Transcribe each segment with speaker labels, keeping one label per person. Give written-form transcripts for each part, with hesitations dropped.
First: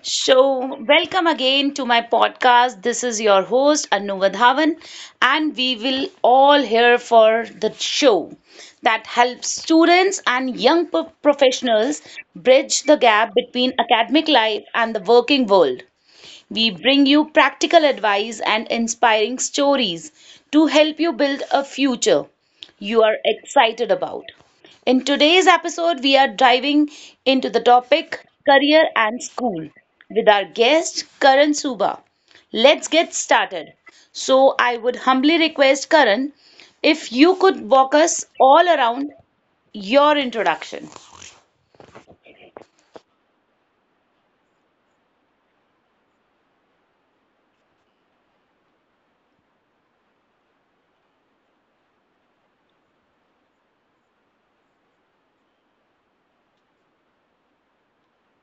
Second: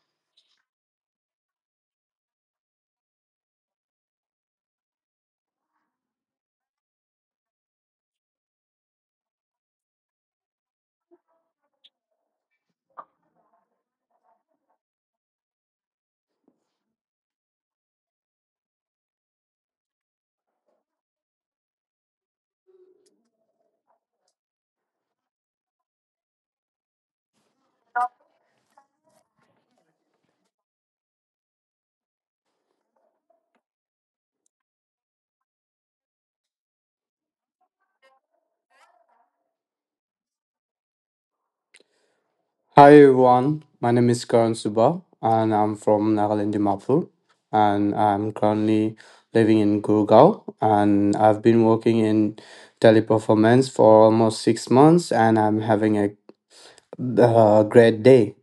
Speaker 1: So, welcome again to my podcast. This is your host Anu Vadhavan, and we will all here for the show that helps students and young professionals bridge the gap between academic life and the working world. We bring you practical advice and inspiring stories to help you build a future you are excited about. In today's episode, we are diving into the topic career and school with our guest Karan Suba. Let's get started. So, I would humbly request Karan if you could walk us all around your introduction.
Speaker 2: Hi everyone, my name is Karan Suba and I'm from Nagaland Dimapur and I'm currently living in Gurgaon and I've been working in teleperformance for almost 6 months and I'm having a great day,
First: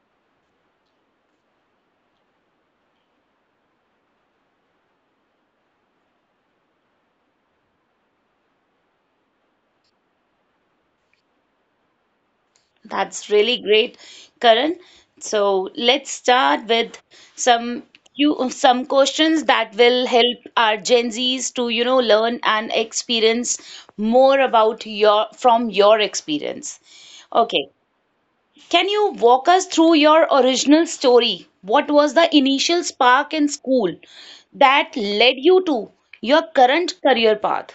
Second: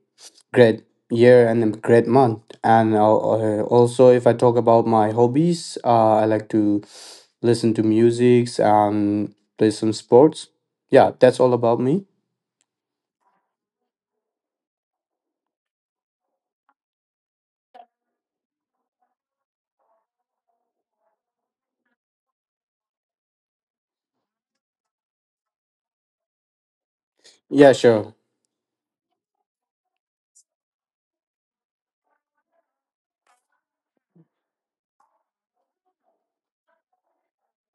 Speaker 2: great year and a great month. And also if I talk about my hobbies, I like to listen to music and play some sports. Yeah, that's all about me.
Speaker 1: That's really great, Karan. So let's start with some some questions that will help our Gen Zs to, you know, learn and experience more about your from your experience. Okay.
Speaker 2: Yeah, sure.
Speaker 1: Can you walk us through your original story? What was the initial spark in school that led you to your current career path?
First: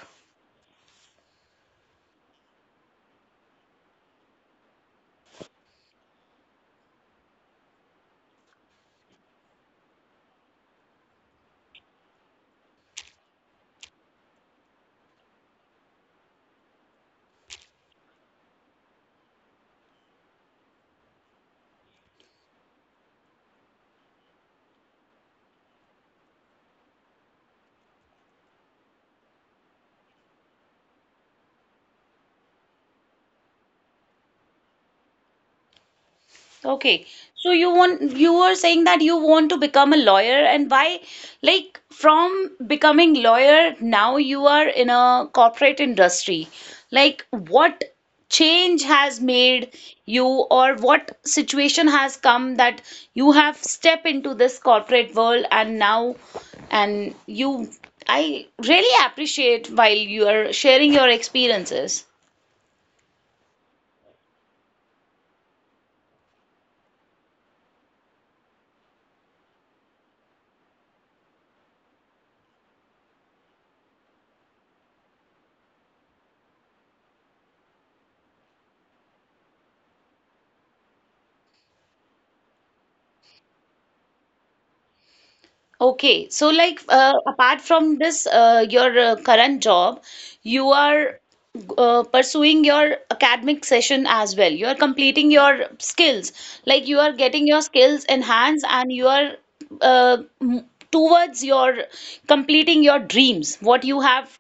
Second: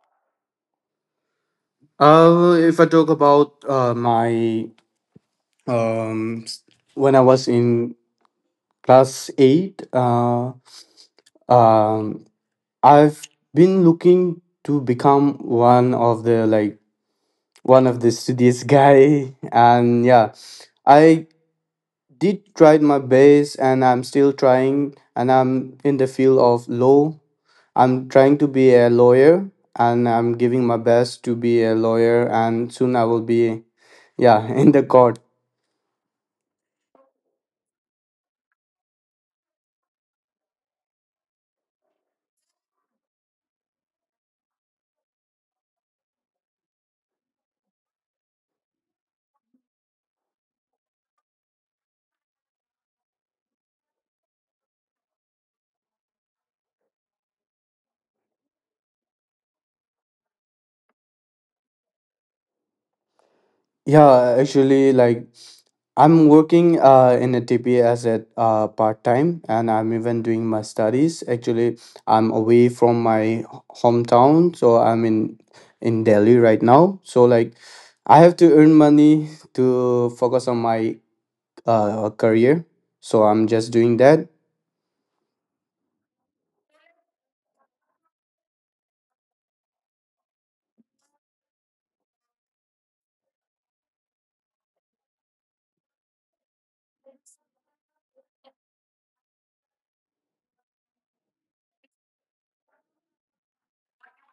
Speaker 2: If I talk about my um, s- when I was in class eight, um, I've been looking to become one of the studious guy, and yeah, I did tried my best, and I'm still trying, and I'm in the field of law. I'm trying to be a lawyer, and I'm giving my best to be a lawyer, and soon I will be, yeah, in the court.
Speaker 1: Okay. So you were saying that you want to become a lawyer, and why, like, from becoming lawyer now you are in a corporate industry. Like what change has made you or what situation has come that you have stepped into this corporate world, and now, and you I really appreciate while you are sharing your experiences.
Speaker 2: Yeah, actually, like I'm working in a T P as a part time, and I'm even doing my studies. Actually, I'm away from my hometown, so I'm in Delhi right now. So like, I have to earn money to focus on my career. So I'm just doing that.
Speaker 1: Okay, so like, apart from this, your current job, you are pursuing your academic session as well. You are completing your skills, like you are getting your skills enhanced, and you are uh, m- towards your completing your dreams, what you have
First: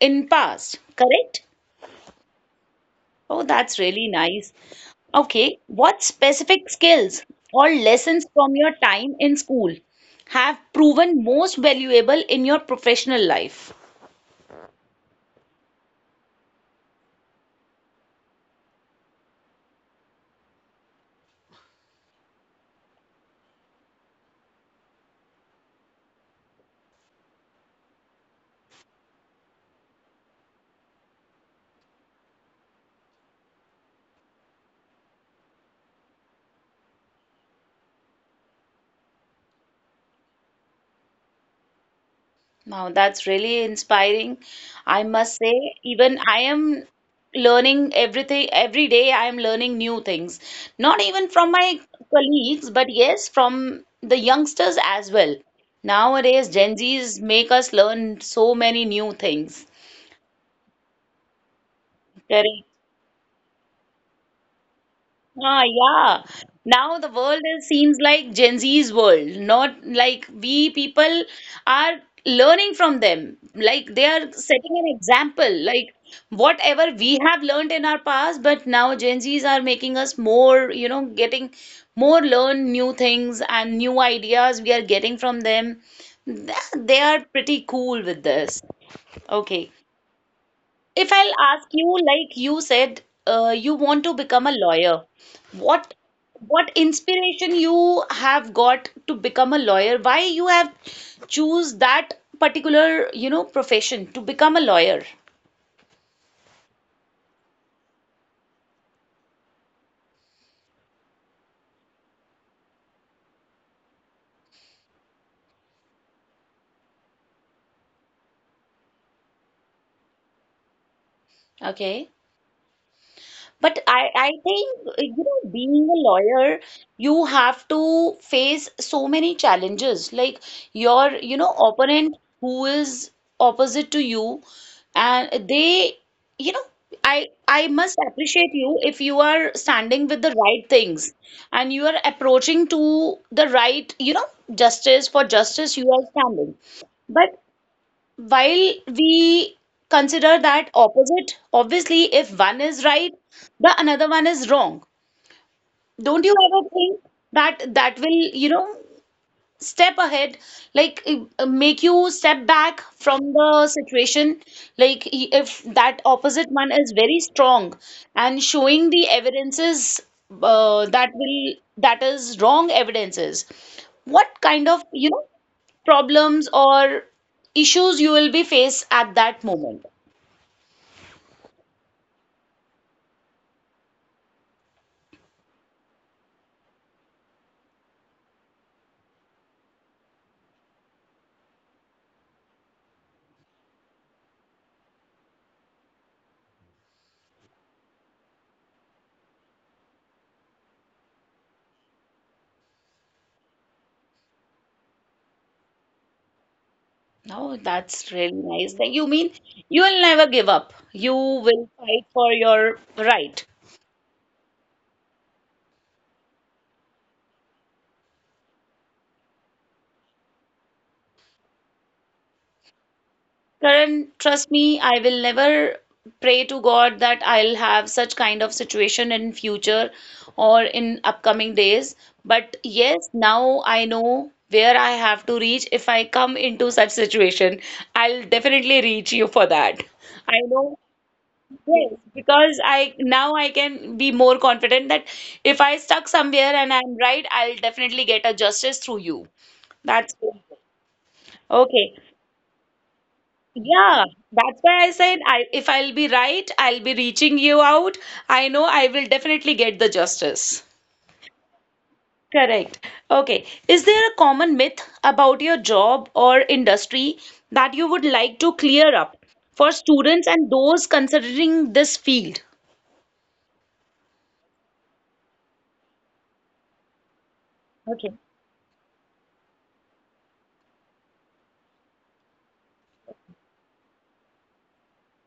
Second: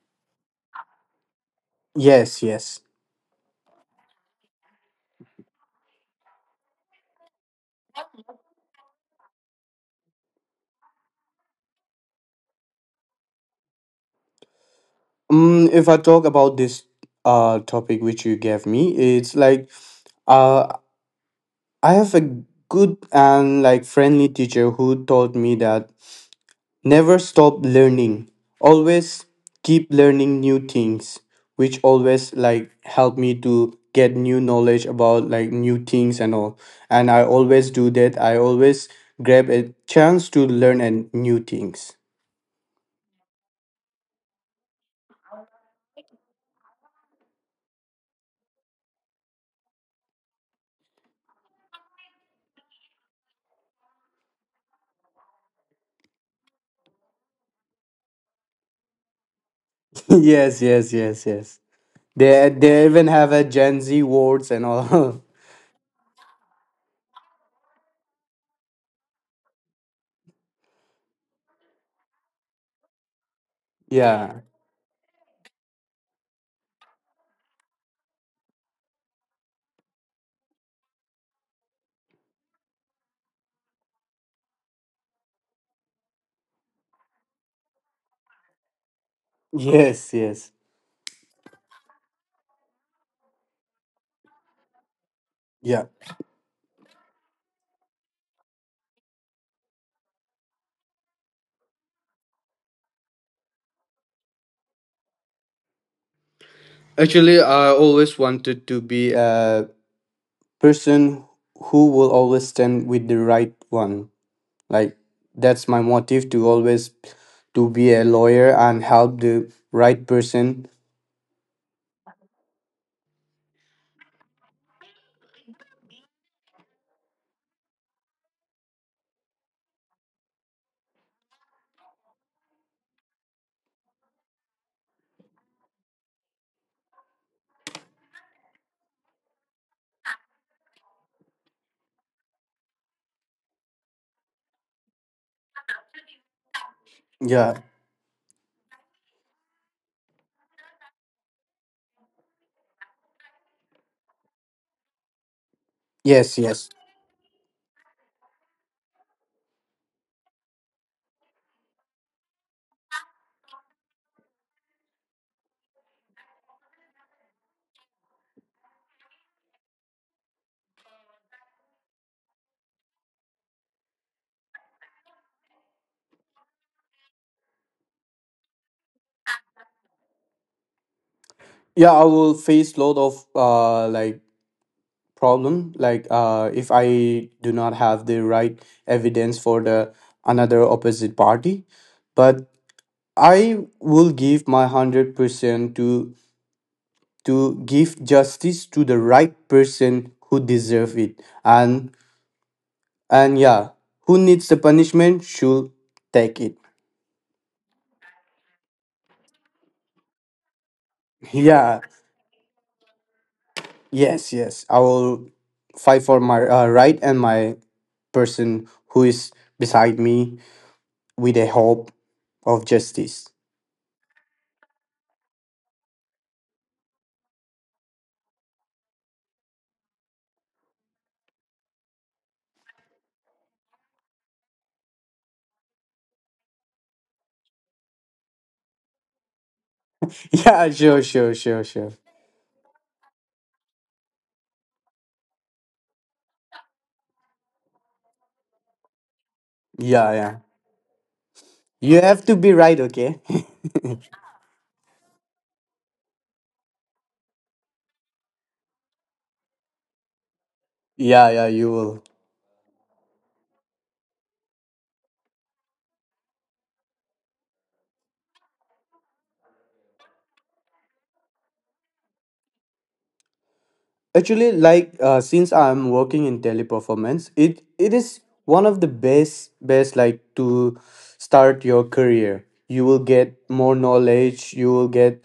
Speaker 1: in past, correct?
Speaker 2: Yes, yes.
Speaker 1: Oh, that's really nice. Okay, what specific skills or lessons from your time in school have proven most valuable in your professional life?
Speaker 2: If I talk about this topic which you gave me, it's like. Uh, I have a good and like friendly teacher who taught me that never stop learning. Always keep learning new things, which always like help me to get new knowledge about like new things and all. And I always do that. I always grab a chance to learn and new things.
Speaker 1: Now, that's really inspiring. I must say, even I am learning everything every day. I am learning new things, not even from my colleagues, but yes, from the youngsters as well. Nowadays, Gen Zs make us learn so many new things.
Speaker 2: Yes, yes, yes, yes. They
Speaker 1: Correct.
Speaker 2: they even have a Gen Z words and all.
Speaker 1: Ah, yeah. Now the world is, seems like Gen Z's world, not like we people are learning from them. Like they
Speaker 2: Yeah.
Speaker 1: are setting an example, like whatever we have learned in our past, but now Gen Z's are making us more, you know, getting more learn new things and new ideas we are getting from them. Th- They are pretty cool with this. Okay.
Speaker 2: Yes, yes.
Speaker 1: If I'll ask you, like you said, you want to become a lawyer.
Speaker 2: Yeah.
Speaker 1: What what inspiration you have got to become a lawyer? Why you have choose that particular, you know, profession to become a lawyer?
Speaker 2: Actually, I always wanted to be a person who will always stand with the right one. Like that's my motive to always to be a lawyer and help the right person.
Speaker 1: Okay. But I think, you know, being a lawyer, you have to face so many challenges. Like your, opponent who is opposite to you, and they, you know, I must appreciate you if you are standing with the right things, and you are approaching to the right, justice, for justice you are standing. But
Speaker 2: Yeah.
Speaker 1: while we consider that opposite, obviously, if one is right, the another one is wrong. Don't you
Speaker 2: Yes, yes.
Speaker 1: ever think that that will, step ahead, like make you step back from the situation, like if that opposite one is very strong and showing the evidences, uh, that will that is wrong evidences, what kind of problems or issues you will be faced at that moment.
Speaker 2: Yeah, I will face lot of like problem like if I do not have the right evidence for the another opposite party, but I will give my 100% to give justice to the right person who deserve it and and yeah who needs the punishment should take it.
Speaker 1: Oh, that's really nice. Then you mean you will never give up, you will
Speaker 2: Yeah,
Speaker 1: fight for your right.
Speaker 2: yes, yes, I will fight for my right and my person who is beside me with a hope of justice.
Speaker 1: Karan, trust me, I will never pray to God that I'll have such kind of situation in future or in upcoming days. But yes, now I know where I have to reach. If I come into such situation, I'll definitely reach you for that. I
Speaker 2: Yeah,
Speaker 1: know,
Speaker 2: sure, sure, sure, sure.
Speaker 1: yes, because I now I can be more confident that if I stuck somewhere and I'm right, I'll definitely get a justice through you. That's
Speaker 2: Yeah, yeah,
Speaker 1: good. Okay.
Speaker 2: you have to be right, okay.
Speaker 1: Yeah, that's why I said, I if I'll be right, I'll be reaching you out. I know I will definitely get the justice.
Speaker 2: Yeah, yeah, you will.
Speaker 1: Correct. Okay. Is there a common myth about your job or industry that you would like to clear up for students and those considering this field?
Speaker 2: Actually, like since I'm working in teleperformance, it
Speaker 1: Okay.
Speaker 2: is one of the best like to start your career. You will get more knowledge. You will get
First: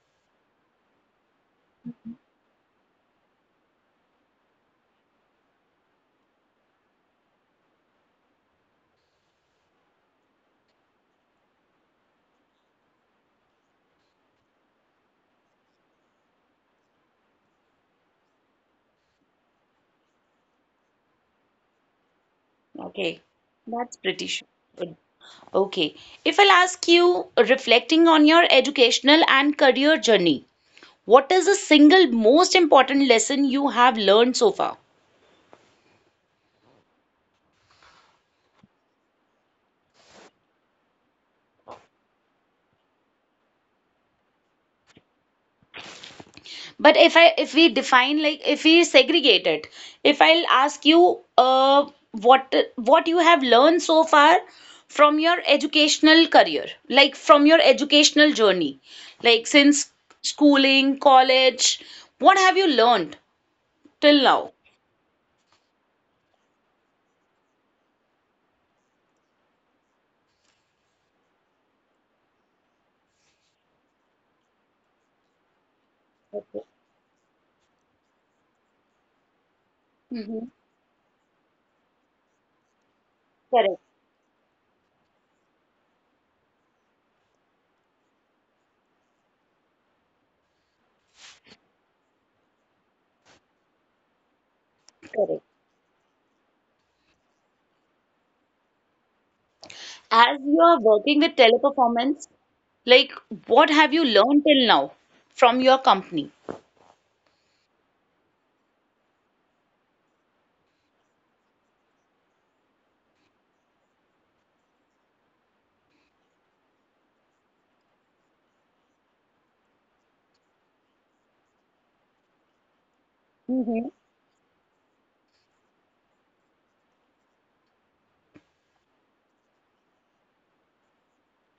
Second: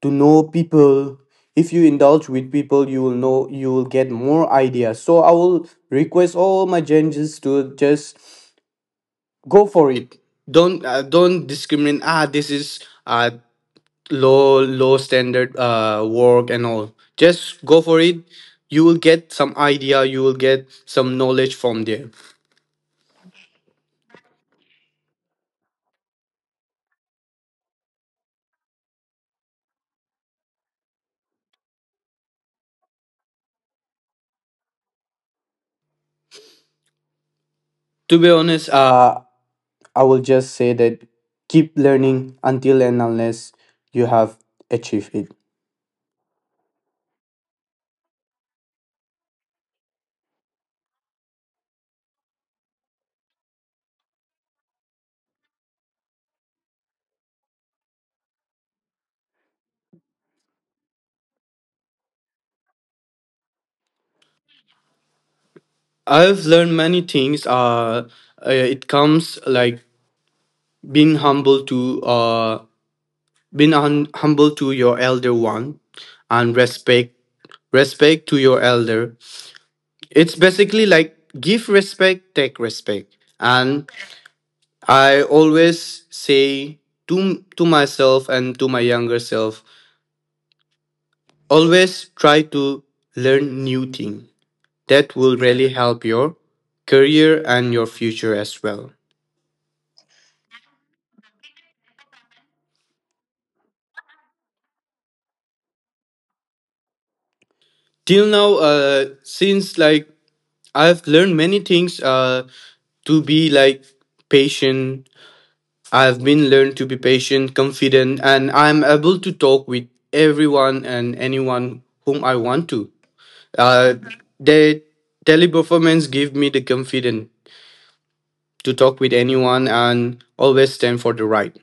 Speaker 2: to know people. If you indulge with people, you will get more ideas. So I will request all my changes to just go for it. Don't discriminate. Ah, this is low standard work and all, just go for it, you will get some idea, you will get some knowledge from there.
Speaker 1: Okay. That's pretty sure. Okay. If I'll ask you, reflecting on your educational and career journey, what is the single most important lesson you have learned so far?
Speaker 2: To be honest, I will just say that keep learning until and unless you have achieved it.
Speaker 1: But if we define, like if we segregate it, if I'll ask you, what you have learned so far from your educational career, like from your educational journey, like since schooling, college, what have you learned till now?
Speaker 2: I've learned many things, it comes like being humble to humble to your elder one and
Speaker 1: Okay.
Speaker 2: respect, respect to your elder. It's
Speaker 1: Hmm.
Speaker 2: basically like give respect, take respect.
Speaker 1: Correct.
Speaker 2: And I always say to myself and to my younger self, always try to learn new thing. That will
Speaker 1: Correct.
Speaker 2: really help your career and your future as well.
Speaker 1: As you are working with teleperformance, like what have you learned till now from your company?
Speaker 2: Till now, since like I've learned many things, to be like patient. I've been learned to be patient, confident, and I'm able to talk with everyone and anyone whom I want to.
Speaker 1: Hmm.
Speaker 2: Uh, the teleperformance give me the confidence to talk with anyone and always stand for the right.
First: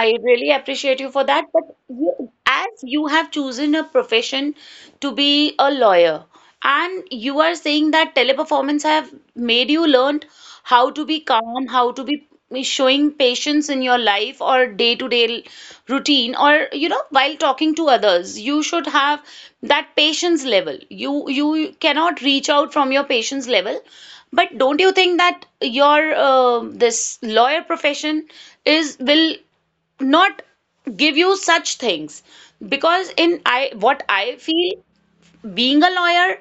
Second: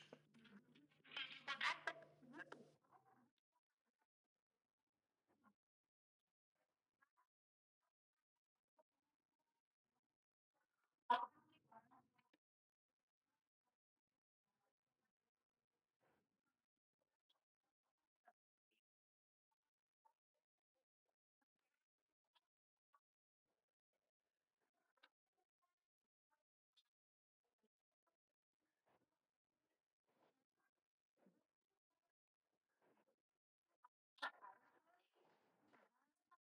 Speaker 1: I really appreciate you for that. But you, as you have chosen a profession to be a lawyer, and you are saying that teleperformance have made you learned how to be calm, how to be showing patience in your life or day-to-day routine, or, you know, while talking to others, you should have that patience level. You cannot reach out from your patience level. But don't you think that your, this lawyer profession is will not give you such things, because in I what I feel, being a lawyer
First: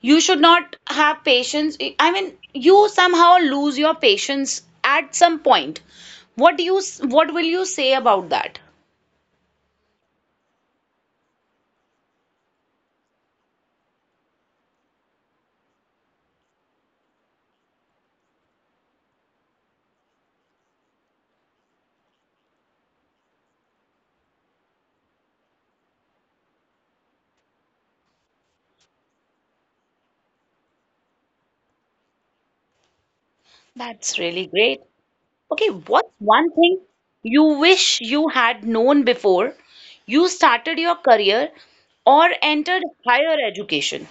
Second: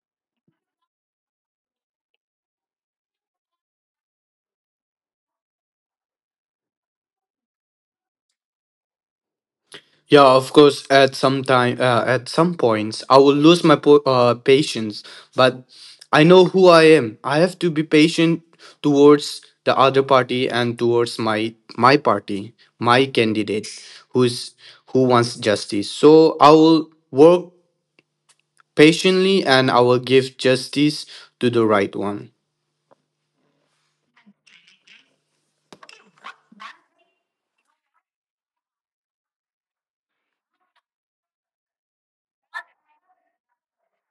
Speaker 1: you should not have patience, I mean you somehow lose your patience at some point. What will you say about that?
Speaker 2: Yeah, of course. At some time, at some points, I will lose my patience. But I know who I am. I have to be patient towards the other party and towards my party, my candidate, who's who wants justice. So I will work patiently and I will give justice to the right one.
Speaker 1: That's really great. Okay, what's one thing you wish you had known before you started your career or entered higher education?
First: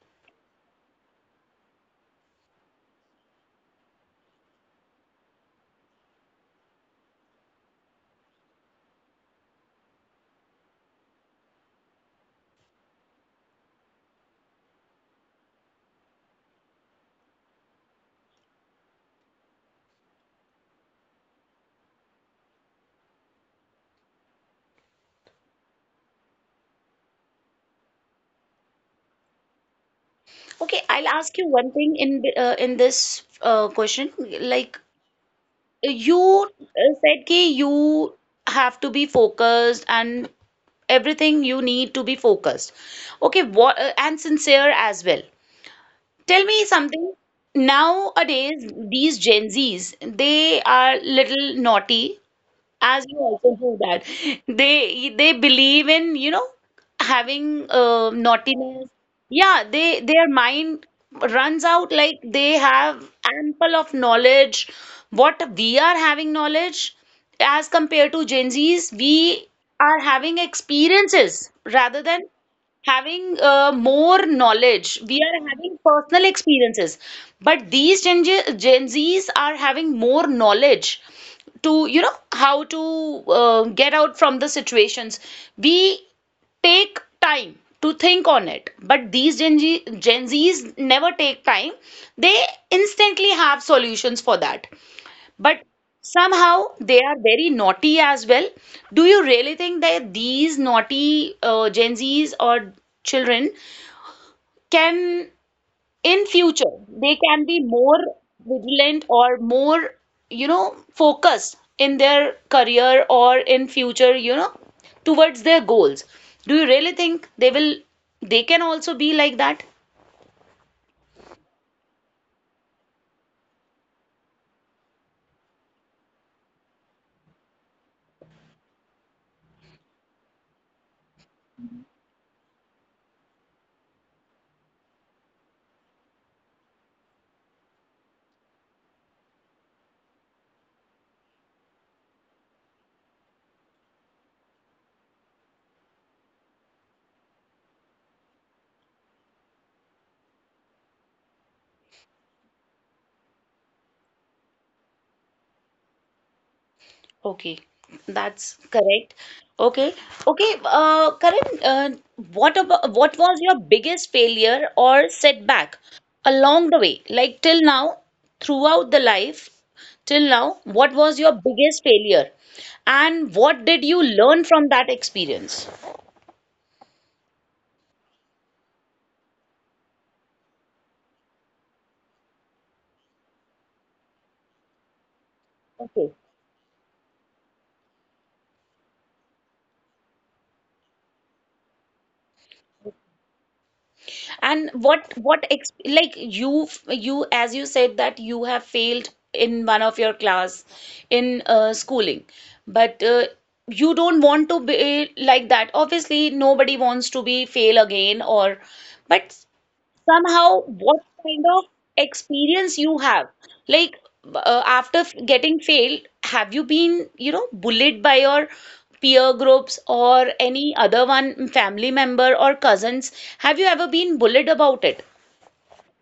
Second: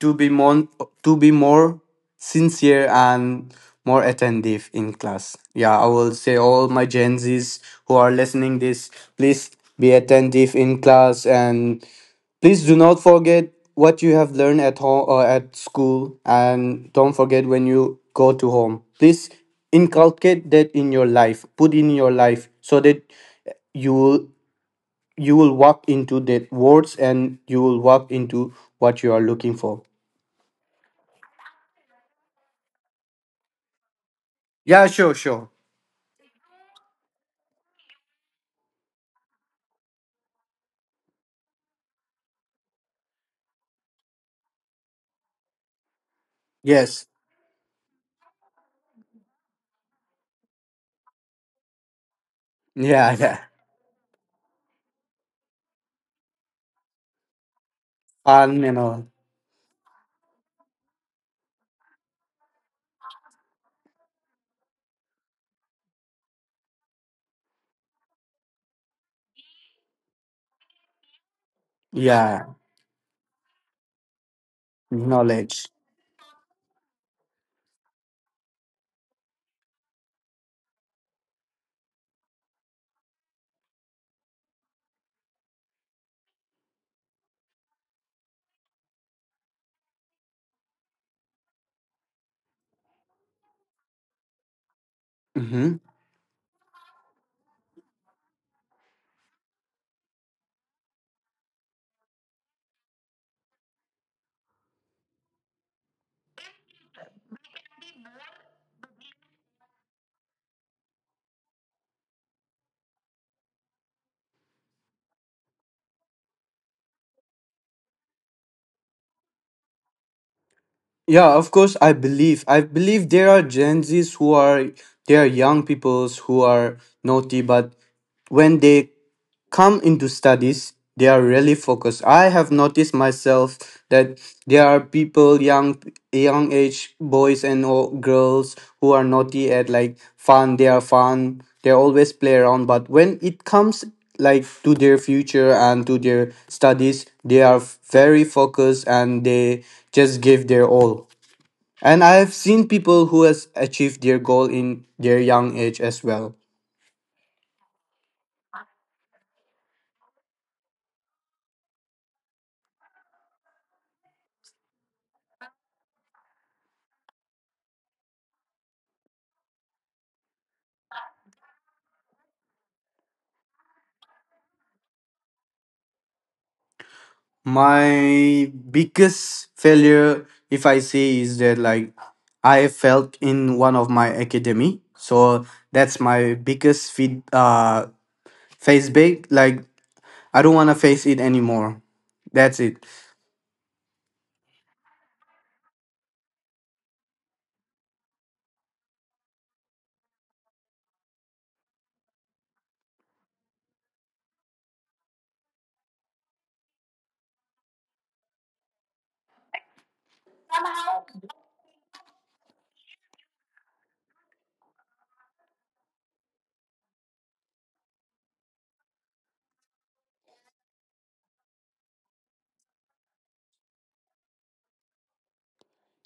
Speaker 2: To be more, to be more sincere and more attentive in class. Yeah, I will say all my Gen Z's who are listening this, please be attentive in class, and please do not forget what you have learned at home or at school, and don't forget when you go to home, please inculcate that in your life, put in your life, so that you will you will walk into that words and you will walk into what you are looking for.
Speaker 1: Okay, I'll ask you one thing in in this question. Like
Speaker 2: Yeah, sure, sure.
Speaker 1: you said, कि you have to be focused, and everything you need to be focused. Okay, what, and sincere as well. Tell me
Speaker 2: Yes.
Speaker 1: something. Nowadays, these Gen Zs, they are little naughty, as
Speaker 2: Yeah,
Speaker 1: you
Speaker 2: yeah.
Speaker 1: also do that, they believe in, having,
Speaker 2: And you
Speaker 1: naughtiness.
Speaker 2: know,
Speaker 1: Yeah, they their mind runs out, like they have ample of knowledge. What we are having knowledge as compared to Gen Z's, we are having experiences rather than
Speaker 2: yeah,
Speaker 1: having, more knowledge, we are
Speaker 2: knowledge.
Speaker 1: having personal experiences. But these Gen Z's are having more knowledge to, you know, how to, get out from the situations. We take time to think on it, but these Gen Z's never take time, they instantly have solutions for that. But
Speaker 2: Hmm.
Speaker 1: somehow they are very naughty as well. Do you really think that these naughty, Gen Z's or children can in future, they can be more vigilant or more, you know, focused in their career or in future, you know, towards their goals? Do you really think they will, they can also be like that?
Speaker 2: Yeah, of course. I believe. I believe there are Gen Zs who are, there are young peoples who are naughty, but when they come into studies they are really focused. I have noticed myself that there are people, young age boys and girls who are naughty at like fun, they are fun, they always play around, but when it comes like to their future and to their studies they are very focused and they just give their all, and I have seen people who has achieved their goal in their young age as well.
Speaker 1: Okay, that's correct. Okay, okay, Karan, what was your biggest failure or setback along the way? Like till now, throughout the life, till now, what was your biggest failure, and what did you learn from that experience?
Speaker 2: My biggest failure, if I say, is that like I felt in one of my academy. So that's
Speaker 1: Okay.
Speaker 2: my biggest feed face back. Like I don't wanna face it anymore. That's it.
Speaker 1: And what ex, like you as you said that you have failed in one of your class in, schooling, but, you don't want to be like that. Obviously, nobody wants to be fail again, or, but somehow, what kind of experience you have, like, after getting failed, have you been, bullied by your peer groups or any other one family member or cousins, have you ever been bullied about it?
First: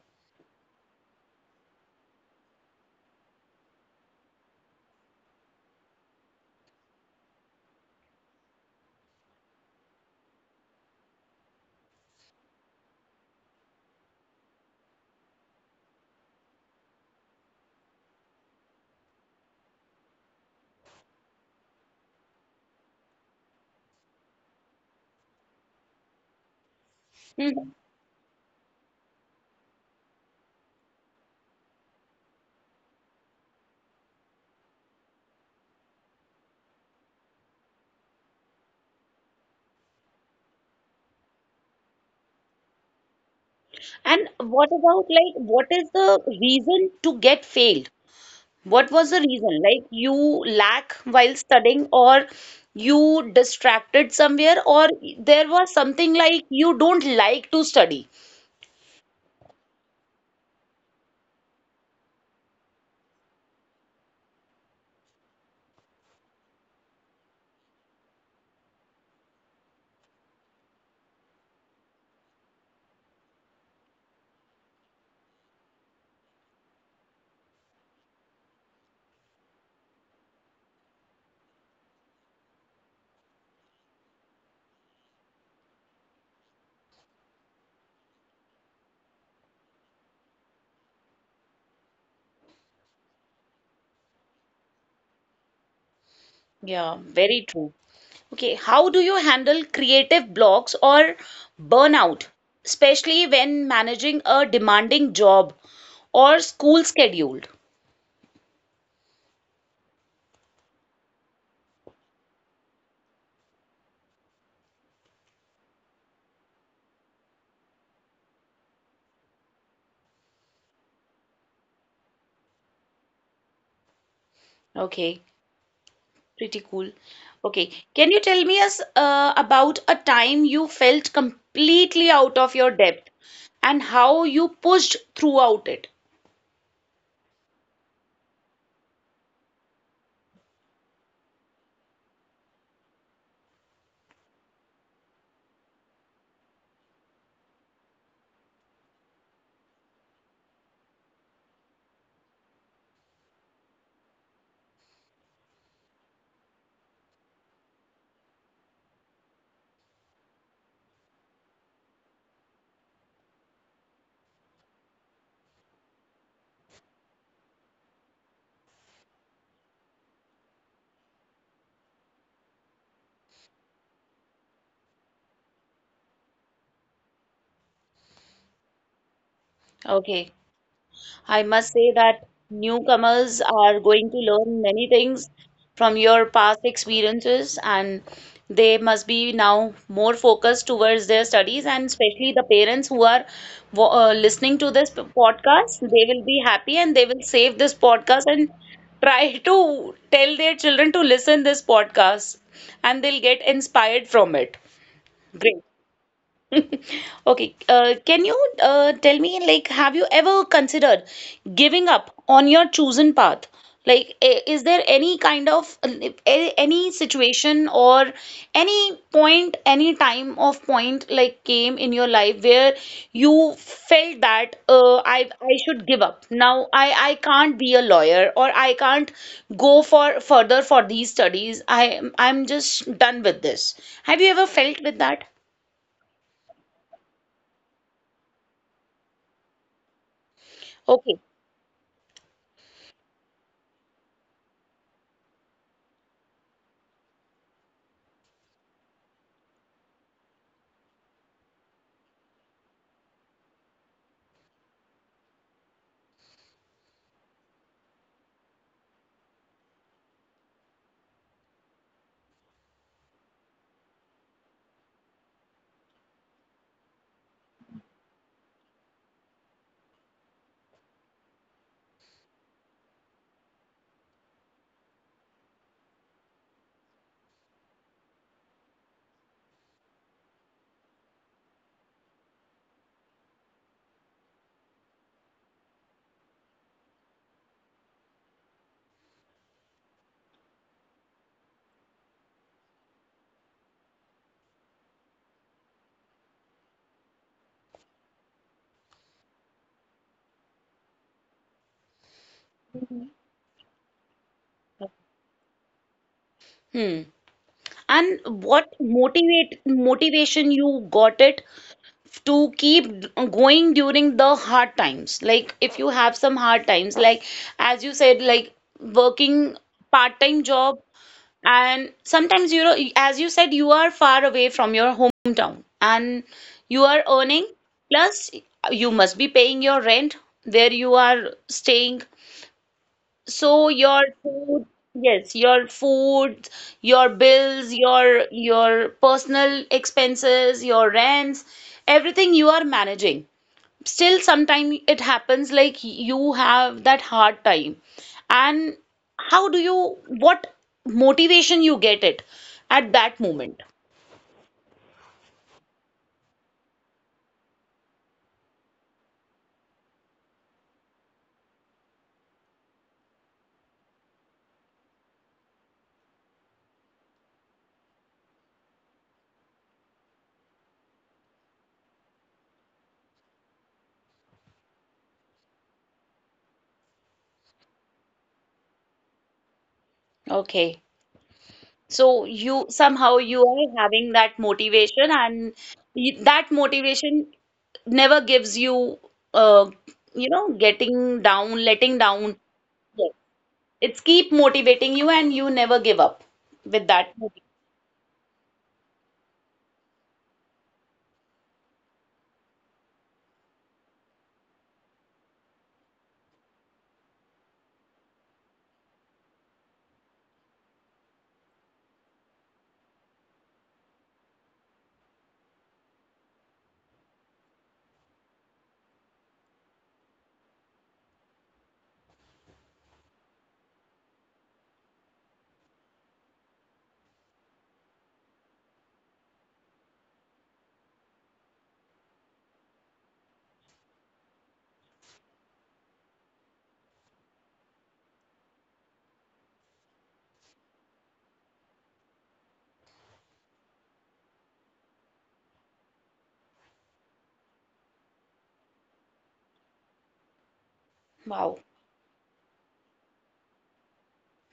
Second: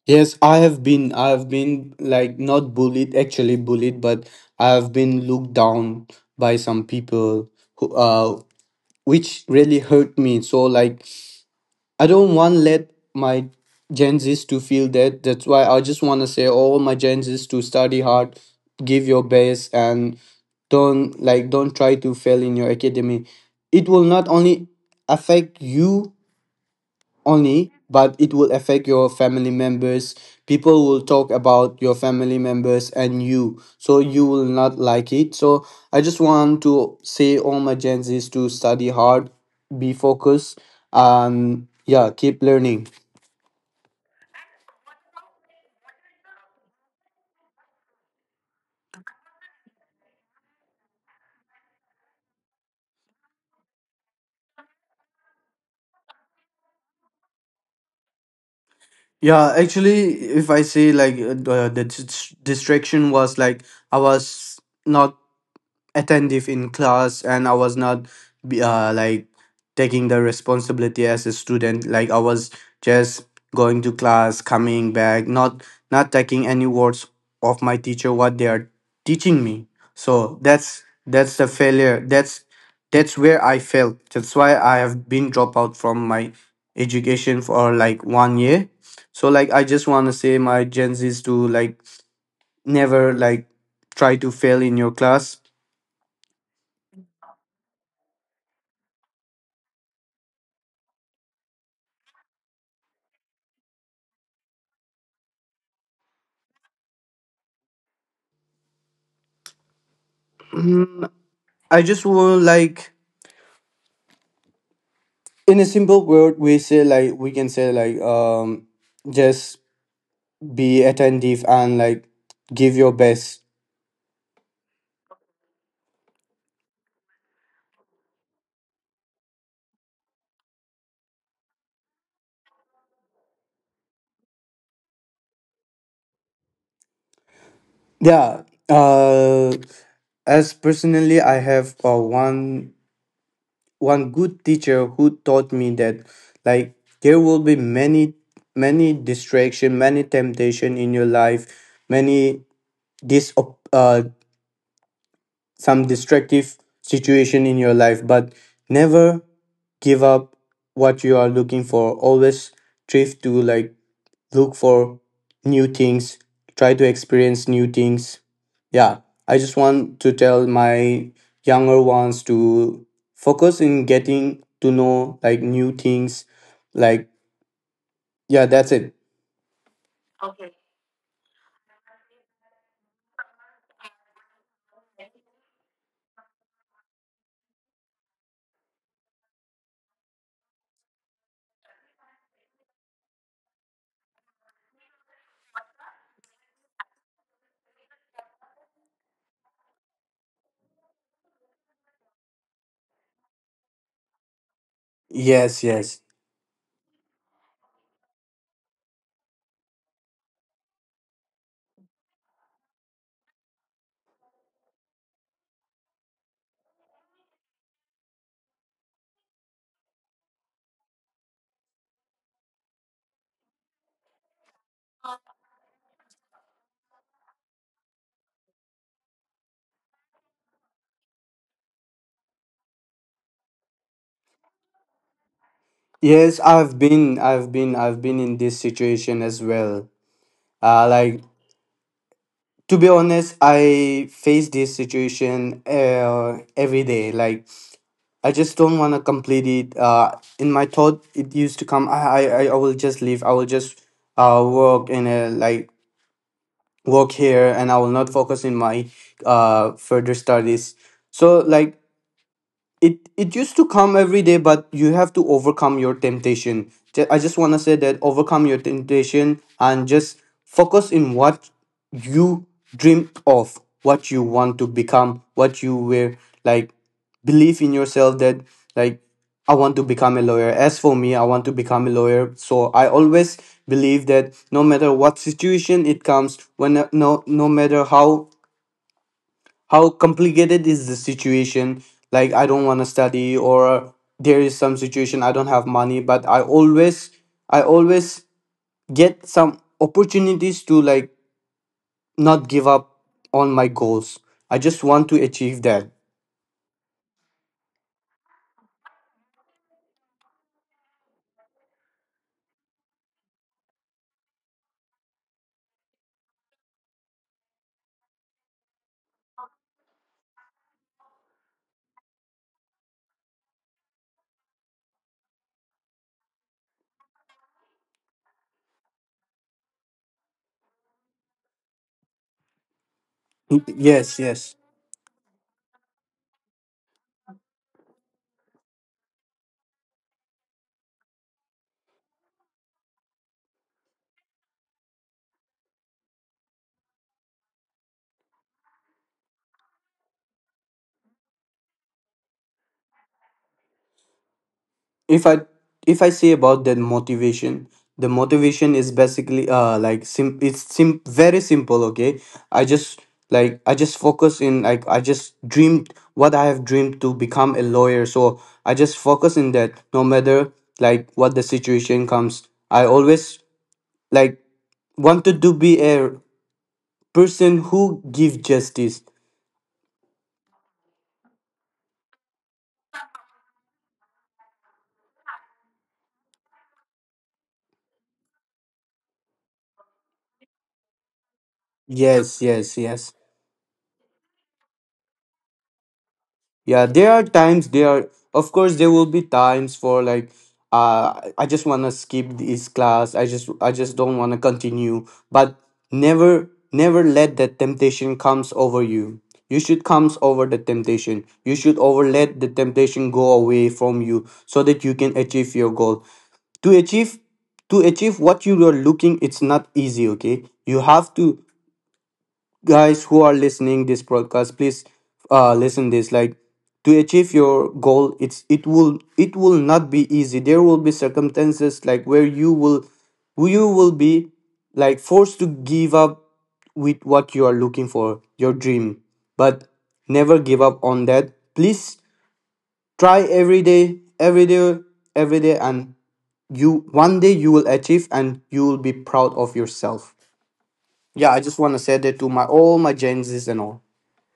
Speaker 2: Yes, I have been like not bullied, actually bullied, but I have been looked down by some people who which really hurt me. So like I don't want let my Gen Zs to feel that. That's why I just want to say all my Gen Zs to study hard, give your best, and don't try to fail in your academy. It will not only affect you only,
Speaker 1: Mhm.
Speaker 2: but it will affect your family members. People will talk about your family members and you, so you will not like it. So I just want to say all my Gen Zs to study hard, be focused, and yeah, keep learning.
Speaker 1: And what about, like, what is the reason to get failed? What was the reason, like you lack while studying, or you distracted somewhere, or there was something like you don't like to study?
Speaker 2: Yeah, actually, if I say like uh, distraction was like I was not attentive in class and I was not like taking the responsibility as a student, like I was just going to class, coming back, not taking any words of my teacher what they are teaching me. So that's the failure, that's where I failed, that's why I have been dropped out from my education for like 1 year. So like I just want to say my Gen Z's to like never like try to fail in your class.
Speaker 1: Yeah, very true. Okay, how do you handle creative blocks or burnout, especially when managing a demanding job or school schedule?
Speaker 2: Mm, I just want like in a simple word we say, like we can say like just be attentive and like give your best.
Speaker 1: Okay, pretty cool. Okay, can you tell me us about a time you felt completely out of your depth and how you pushed throughout it?
Speaker 2: Yeah. Uh as personally I have one good teacher who taught me that like there will be many, many distraction, many temptation in your life, many this uh some distractive situation in your life, but never give up what you are looking for. Always strive to like look for new things, try to experience new things. Yeah, I just want to tell my younger ones to focus in getting to know like new things. Like yeah, that's it.
Speaker 1: Okay. I must say that newcomers are going to learn many things from your past experiences, and they must be now more focused towards their studies. And especially the parents who are listening to this podcast, they will be happy and they will save this podcast and try to tell their children to listen this podcast, and they'll get inspired from it. Great.
Speaker 2: Yes, yes.
Speaker 1: Okay, can you, tell me, like, have you ever considered giving up on your chosen path? Like, is there any kind of, any situation or any point, any time of point, like, came in your life where you felt that, I should give up. Now I can't be a lawyer, or I can't go for further for these studies. I'm just done with this. Have you ever felt with that?
Speaker 2: Yes, I've been in this situation as well. Uh
Speaker 1: Okay.
Speaker 2: like to be honest, I face this situation every day. Like I just don't want to complete it. In my thought, it used to come. I will just leave. I will just work in a like work here, and I will not focus in my further studies. So it used to come every day, but you have to overcome your temptation. I just want to say that overcome your temptation and just focus in what you dream of, what you want to become, what you were, like believe in yourself that, like I want to become a lawyer. As for me, I want to become a lawyer, so I always believe that no matter what situation it comes, when no, no matter how complicated is the situation, like I don't want to study, or there is some situation I don't have money, but I always, I always get some opportunities to, not give up on my goals. I just want to achieve that.
Speaker 1: Hmm. And what motivate motivation you got it to keep going during the hard times? Like if you have some hard times, like as you said, like working part-time job, and sometimes, as you said, you are far away from your hometown, and you are earning, plus you must be paying your rent where you are staying, so your
Speaker 2: Yes,
Speaker 1: food,
Speaker 2: yes.
Speaker 1: yes, your food, your bills, your personal expenses, your rents, everything you are managing. Still, sometimes it happens like you have that hard time. And how do you, what motivation you get it at that moment?
Speaker 2: If I, if I say about the motivation, the motivation is basically like sim it's sim very simple, okay? I just, like I just focus in, like I just dreamed what I have dreamed to become a lawyer. So I just focus in that, no matter like what the situation comes, I always, like wanted to be a person who give justice.
Speaker 1: Okay. So you somehow you are having that motivation, and that motivation never gives you, uh, getting down, letting down.
Speaker 2: Yes, yes,
Speaker 1: Yes.
Speaker 2: yes.
Speaker 1: It's keep motivating you, and you never give up with
Speaker 2: Yeah,
Speaker 1: that.
Speaker 2: there are times, there are, of course there will be times for, I just wanna skip this class. I just, I just don't wanna continue. But never, never let that temptation comes over you. You should comes over the temptation. You should over let the temptation go away from you so that you can achieve your goal. To achieve to achieve what you are looking, it's not easy, okay? You have to, guys who are listening this podcast, please, listen this, to achieve your goal, it's, it will, it will not be easy. There will be circumstances, like where you will, you will be, forced to give up with what you are looking for, your dream. But never give up on that, please. Try every day, every day and you, one day you will achieve, and you will be proud of yourself. Yeah, I
Speaker 1: Wow,
Speaker 2: just want to say that to my all my genesis and all.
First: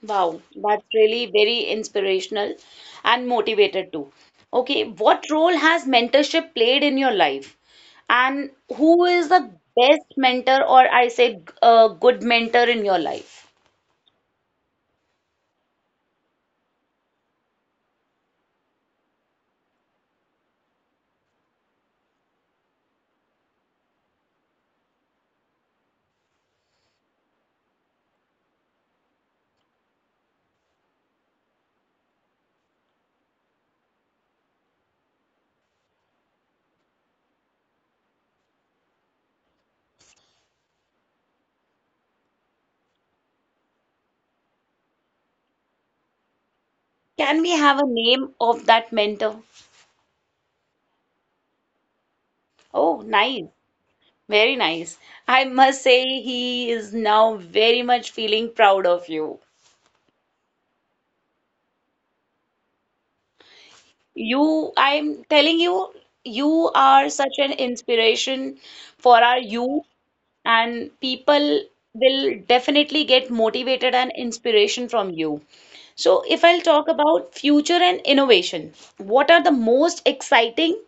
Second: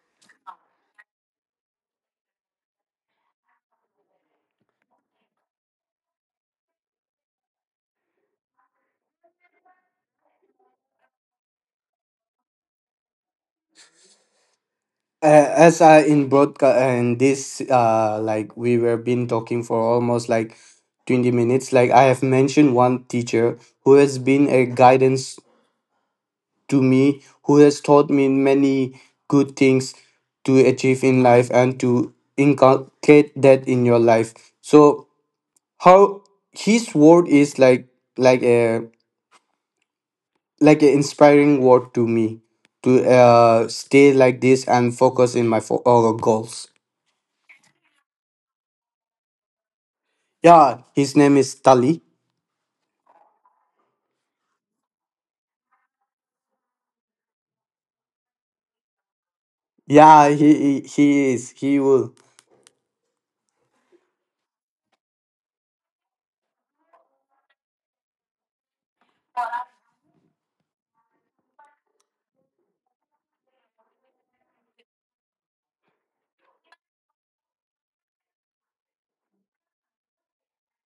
Speaker 1: wow, that's really very inspirational and motivated too. Okay, what role has mentorship played in your life? And who is the best mentor, or I say, a good mentor in your life?
Speaker 2: As In broadcast and this, like we were been talking for almost like 20 minutes, like I have mentioned one teacher who has been a guidance to me, who has taught me many good things to achieve in life and to inculcate that in your life. So how his word is like, a, like an inspiring word to me to stay like this and focus in my goals.
Speaker 1: Can we have a name of that mentor?
Speaker 2: Yeah, his name is Tali.
Speaker 1: Oh, nice. Very nice. I must say he is now very much feeling proud of you.
Speaker 2: Yeah, he is. He will.
Speaker 1: You, I'm telling you, you are such an inspiration for our youth, and people will definitely get motivated and inspiration from you. So, if I'll talk about future and innovation, what are the most exciting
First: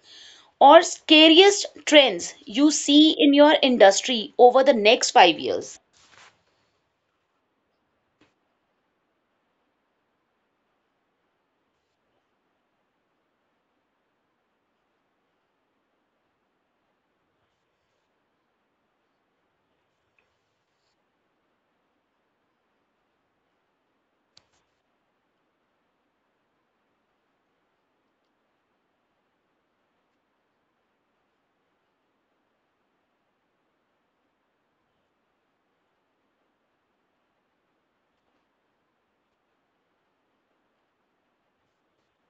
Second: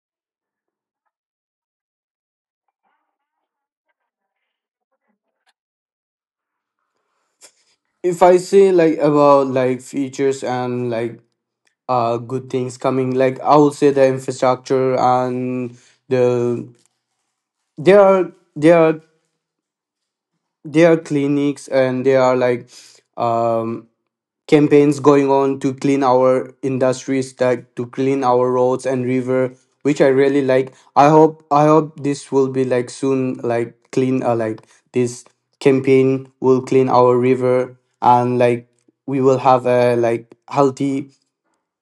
Speaker 1: or scariest trends you see in your industry over the next 5 years?
Speaker 2: If I say like about like features and good things coming, like I will say the infrastructure and the, there are there are there are clinics, and there are um campaigns going on to clean our industries, that to clean our roads and river, which I really like. I hope this will be like soon, like clean, like this campaign will clean our river. And we will have a like healthy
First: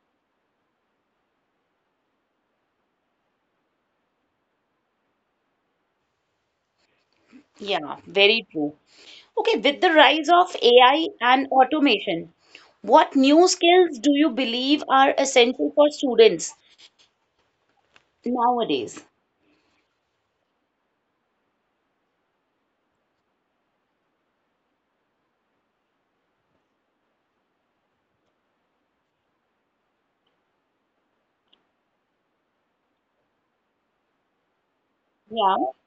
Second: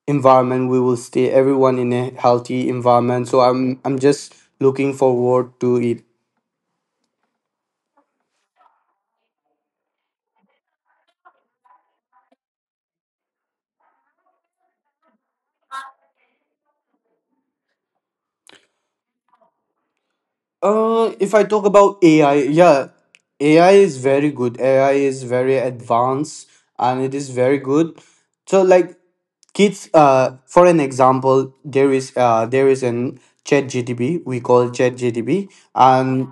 Speaker 2: environment, we will stay everyone in a healthy environment. So I'm just looking forward to it.
Speaker 1: Yeah, very true. Okay, with the rise of AI and automation, what new skills do you believe are essential for students nowadays?
Speaker 2: If I talk about AI, yeah, AI is very good. AI is very advanced and it is very good. So like kids, for an example, there is an chat GTB, we call chat GTB,
Speaker 1: Yeah,
Speaker 2: and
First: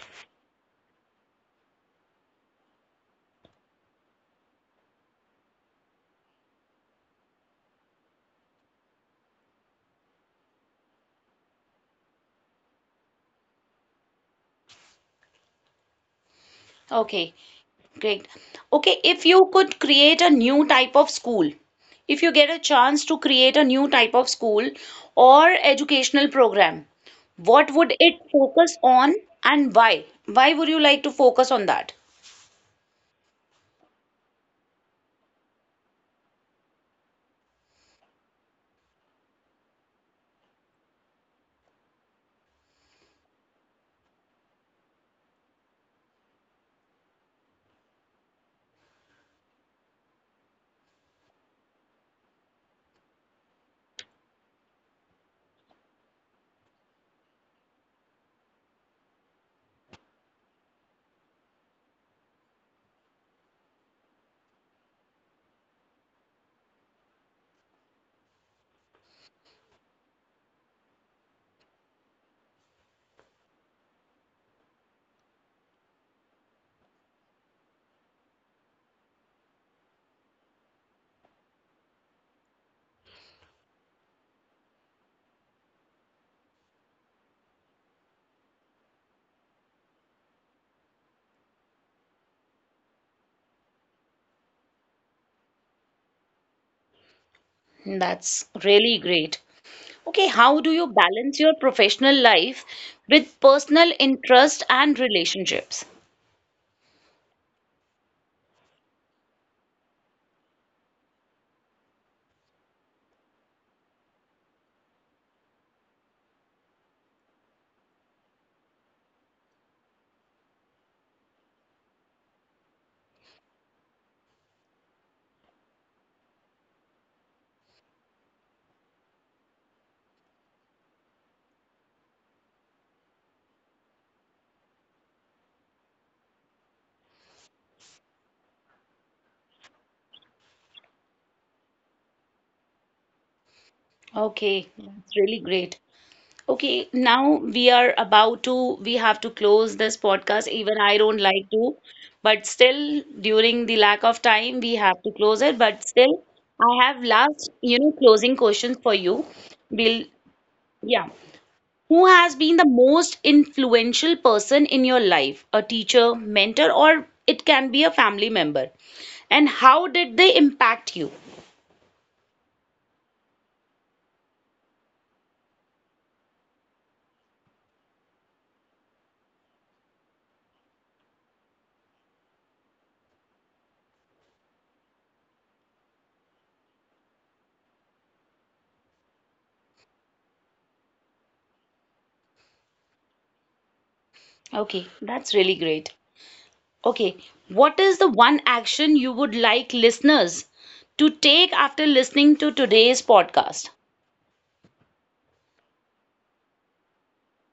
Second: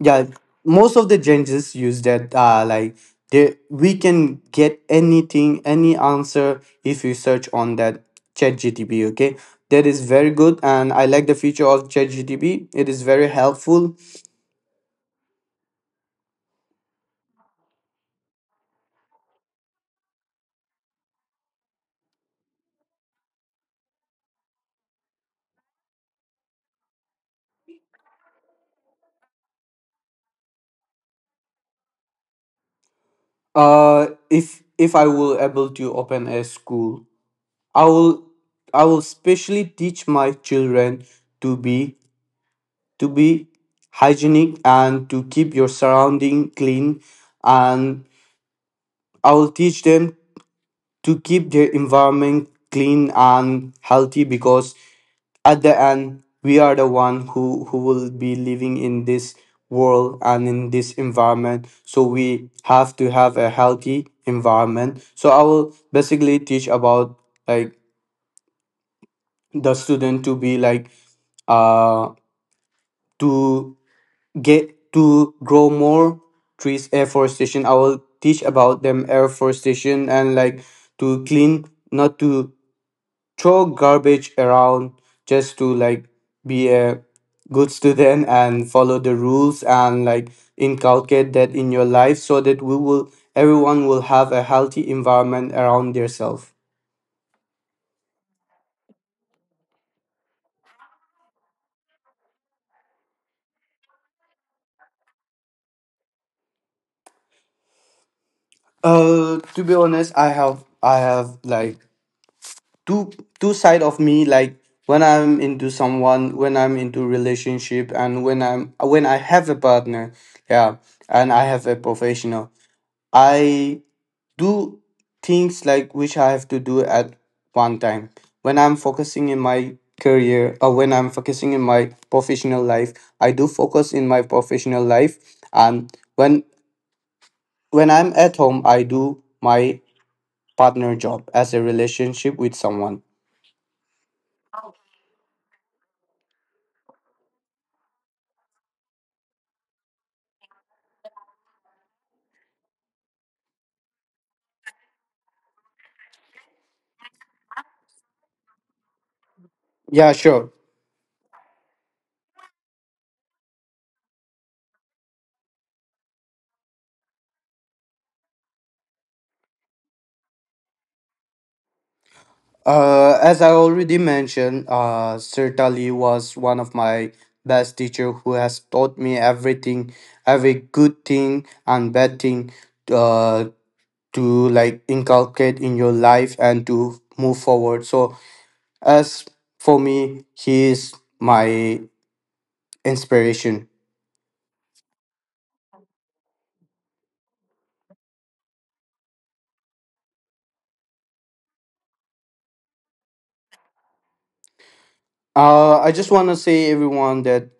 Speaker 2: yeah, most of the changes use that, they, we can get anything, any answer if you search on that chat gtp. Okay, that is very good, and I like the feature of chat gtp. It is very helpful.
Speaker 1: okay. Great. Okay, if you could create a new type of school, if you get a chance to create a new type of school or educational program, what would it focus on, and why? Why would you like to focus on that?
Speaker 2: If I will able to open a school, I will, I will specially teach my children to be, to be hygienic, and to keep your surrounding clean. And I will teach them to keep their environment clean and healthy, because at the end, we are the one who will be living in this world and in this environment. So we have to have a healthy environment. So I will basically teach about, like the student to be, like uh to get to grow more trees, afforestation. I will teach about them afforestation, and like to clean, not to throw garbage around, just to be a good student and follow the rules, and like inculcate that in your life so that we will, everyone will have a healthy environment around themselves.
Speaker 1: That's really great. Okay, how do you balance your professional life with personal interest and relationships?
Speaker 2: To be honest, I have like two two side of me, like when I'm into someone, when I'm into relationship, and when I'm, when I have a partner, yeah, and I have a professional, I do things like which I have to do at one time. When I'm focusing in my career, or when I'm focusing in my professional life, I do focus in my professional life. And when I'm at home, I do my partner job as a relationship with someone.
Speaker 1: Okay, that's really great. Okay, now we are about to, we have to close this podcast. Even I don't like to, but still, during the lack of time, we have to close it. But still, I have last, you know, closing questions for you. Will
Speaker 2: Yeah, sure.
Speaker 1: Yeah. Who has been the most influential person in your life? A teacher, mentor, or it can be a family member. And how did they impact you?
Speaker 2: As I already mentioned, certainly was one of my best teacher who has taught me everything, every good thing and bad thing, uh, to like inculcate in your life and to move forward. So as for me, he is my inspiration.
Speaker 1: Okay, that's really great. Okay, what is the one action you would like listeners to take after listening to today's podcast?
Speaker 2: I just want to say everyone that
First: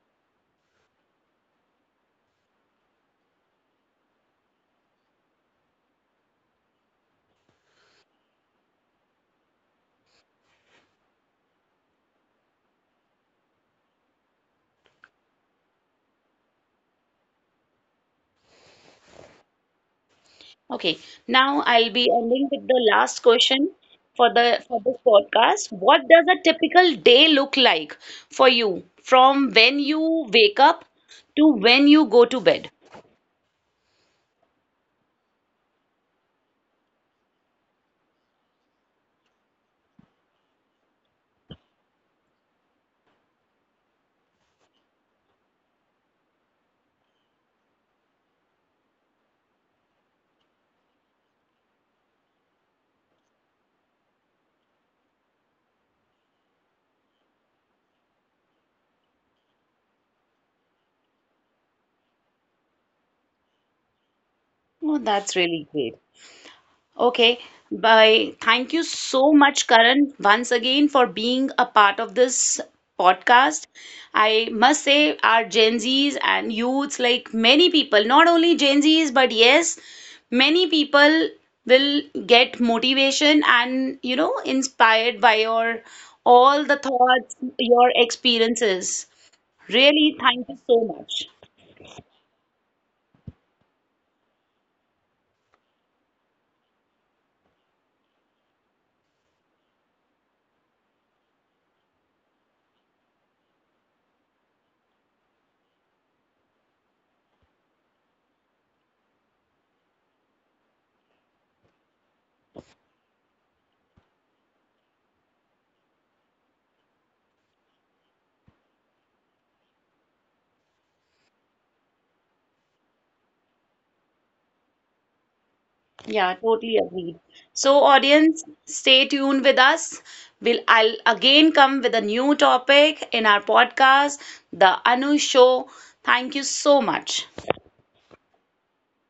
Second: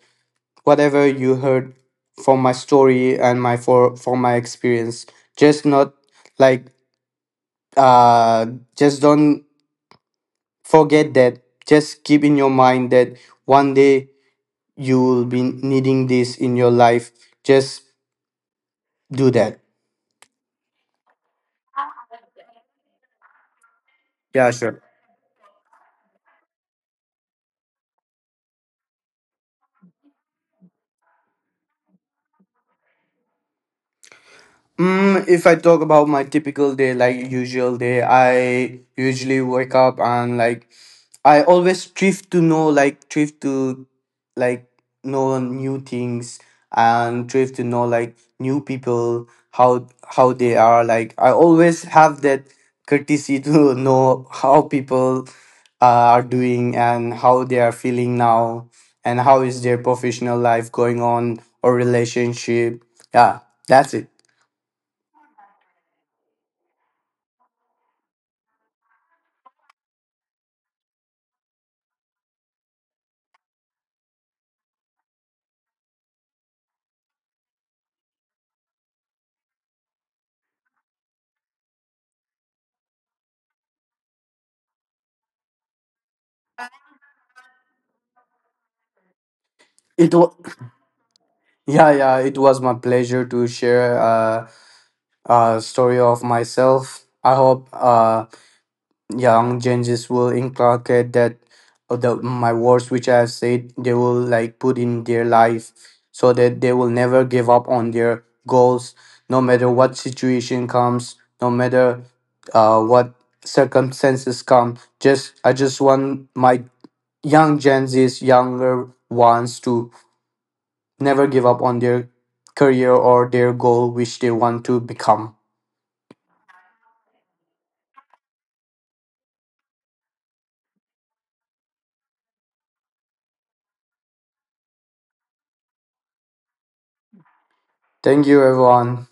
Speaker 2: whatever you heard from my story and my for from my experience, just not like uh just don't forget that. Just keep in your mind that one day you will be needing this in your life. Just do that.
Speaker 1: Okay, now I'll be ending with the last question for the
Speaker 2: Yeah,
Speaker 1: for
Speaker 2: sure.
Speaker 1: this podcast. What does a typical day look like for you from when you wake up to when you go to bed?
Speaker 2: Mm, if I talk about my typical day, like usual day, I usually wake up and like I always strive to know, like strive to like know new things, and strive to know like new people, how they are. Like I always have that courtesy to know how people are doing and how they are feeling now, and how is their professional life going on or relationship. Yeah, that's it.
Speaker 1: Oh, that's really great. Okay, bye. Thank you so much, Karan, once again for being a part of this podcast. I must say, our Gen Zs and youths, like many people, not only Gen Zs, but yes, many people will get motivation and, you know, inspired by your all the thoughts, your experiences.
Speaker 2: It
Speaker 1: Really,
Speaker 2: was,
Speaker 1: thank you so much.
Speaker 2: yeah, yeah, it was my pleasure to share, a story of myself. I hope, young changes will inculcate that, the my words which I have said, they will like put in their life so that they will never give up on their goals, no matter what situation comes, no matter, what circumstances come. Just I just want my young Gen Z's younger ones to never give up on their career or their goal which they want to become.
Speaker 1: Yeah, totally agreed. So, audience, stay tuned with us. We'll I'll again come with a new topic in our podcast, The Anu Show. Thank you so much.
Speaker 2: Thank you everyone.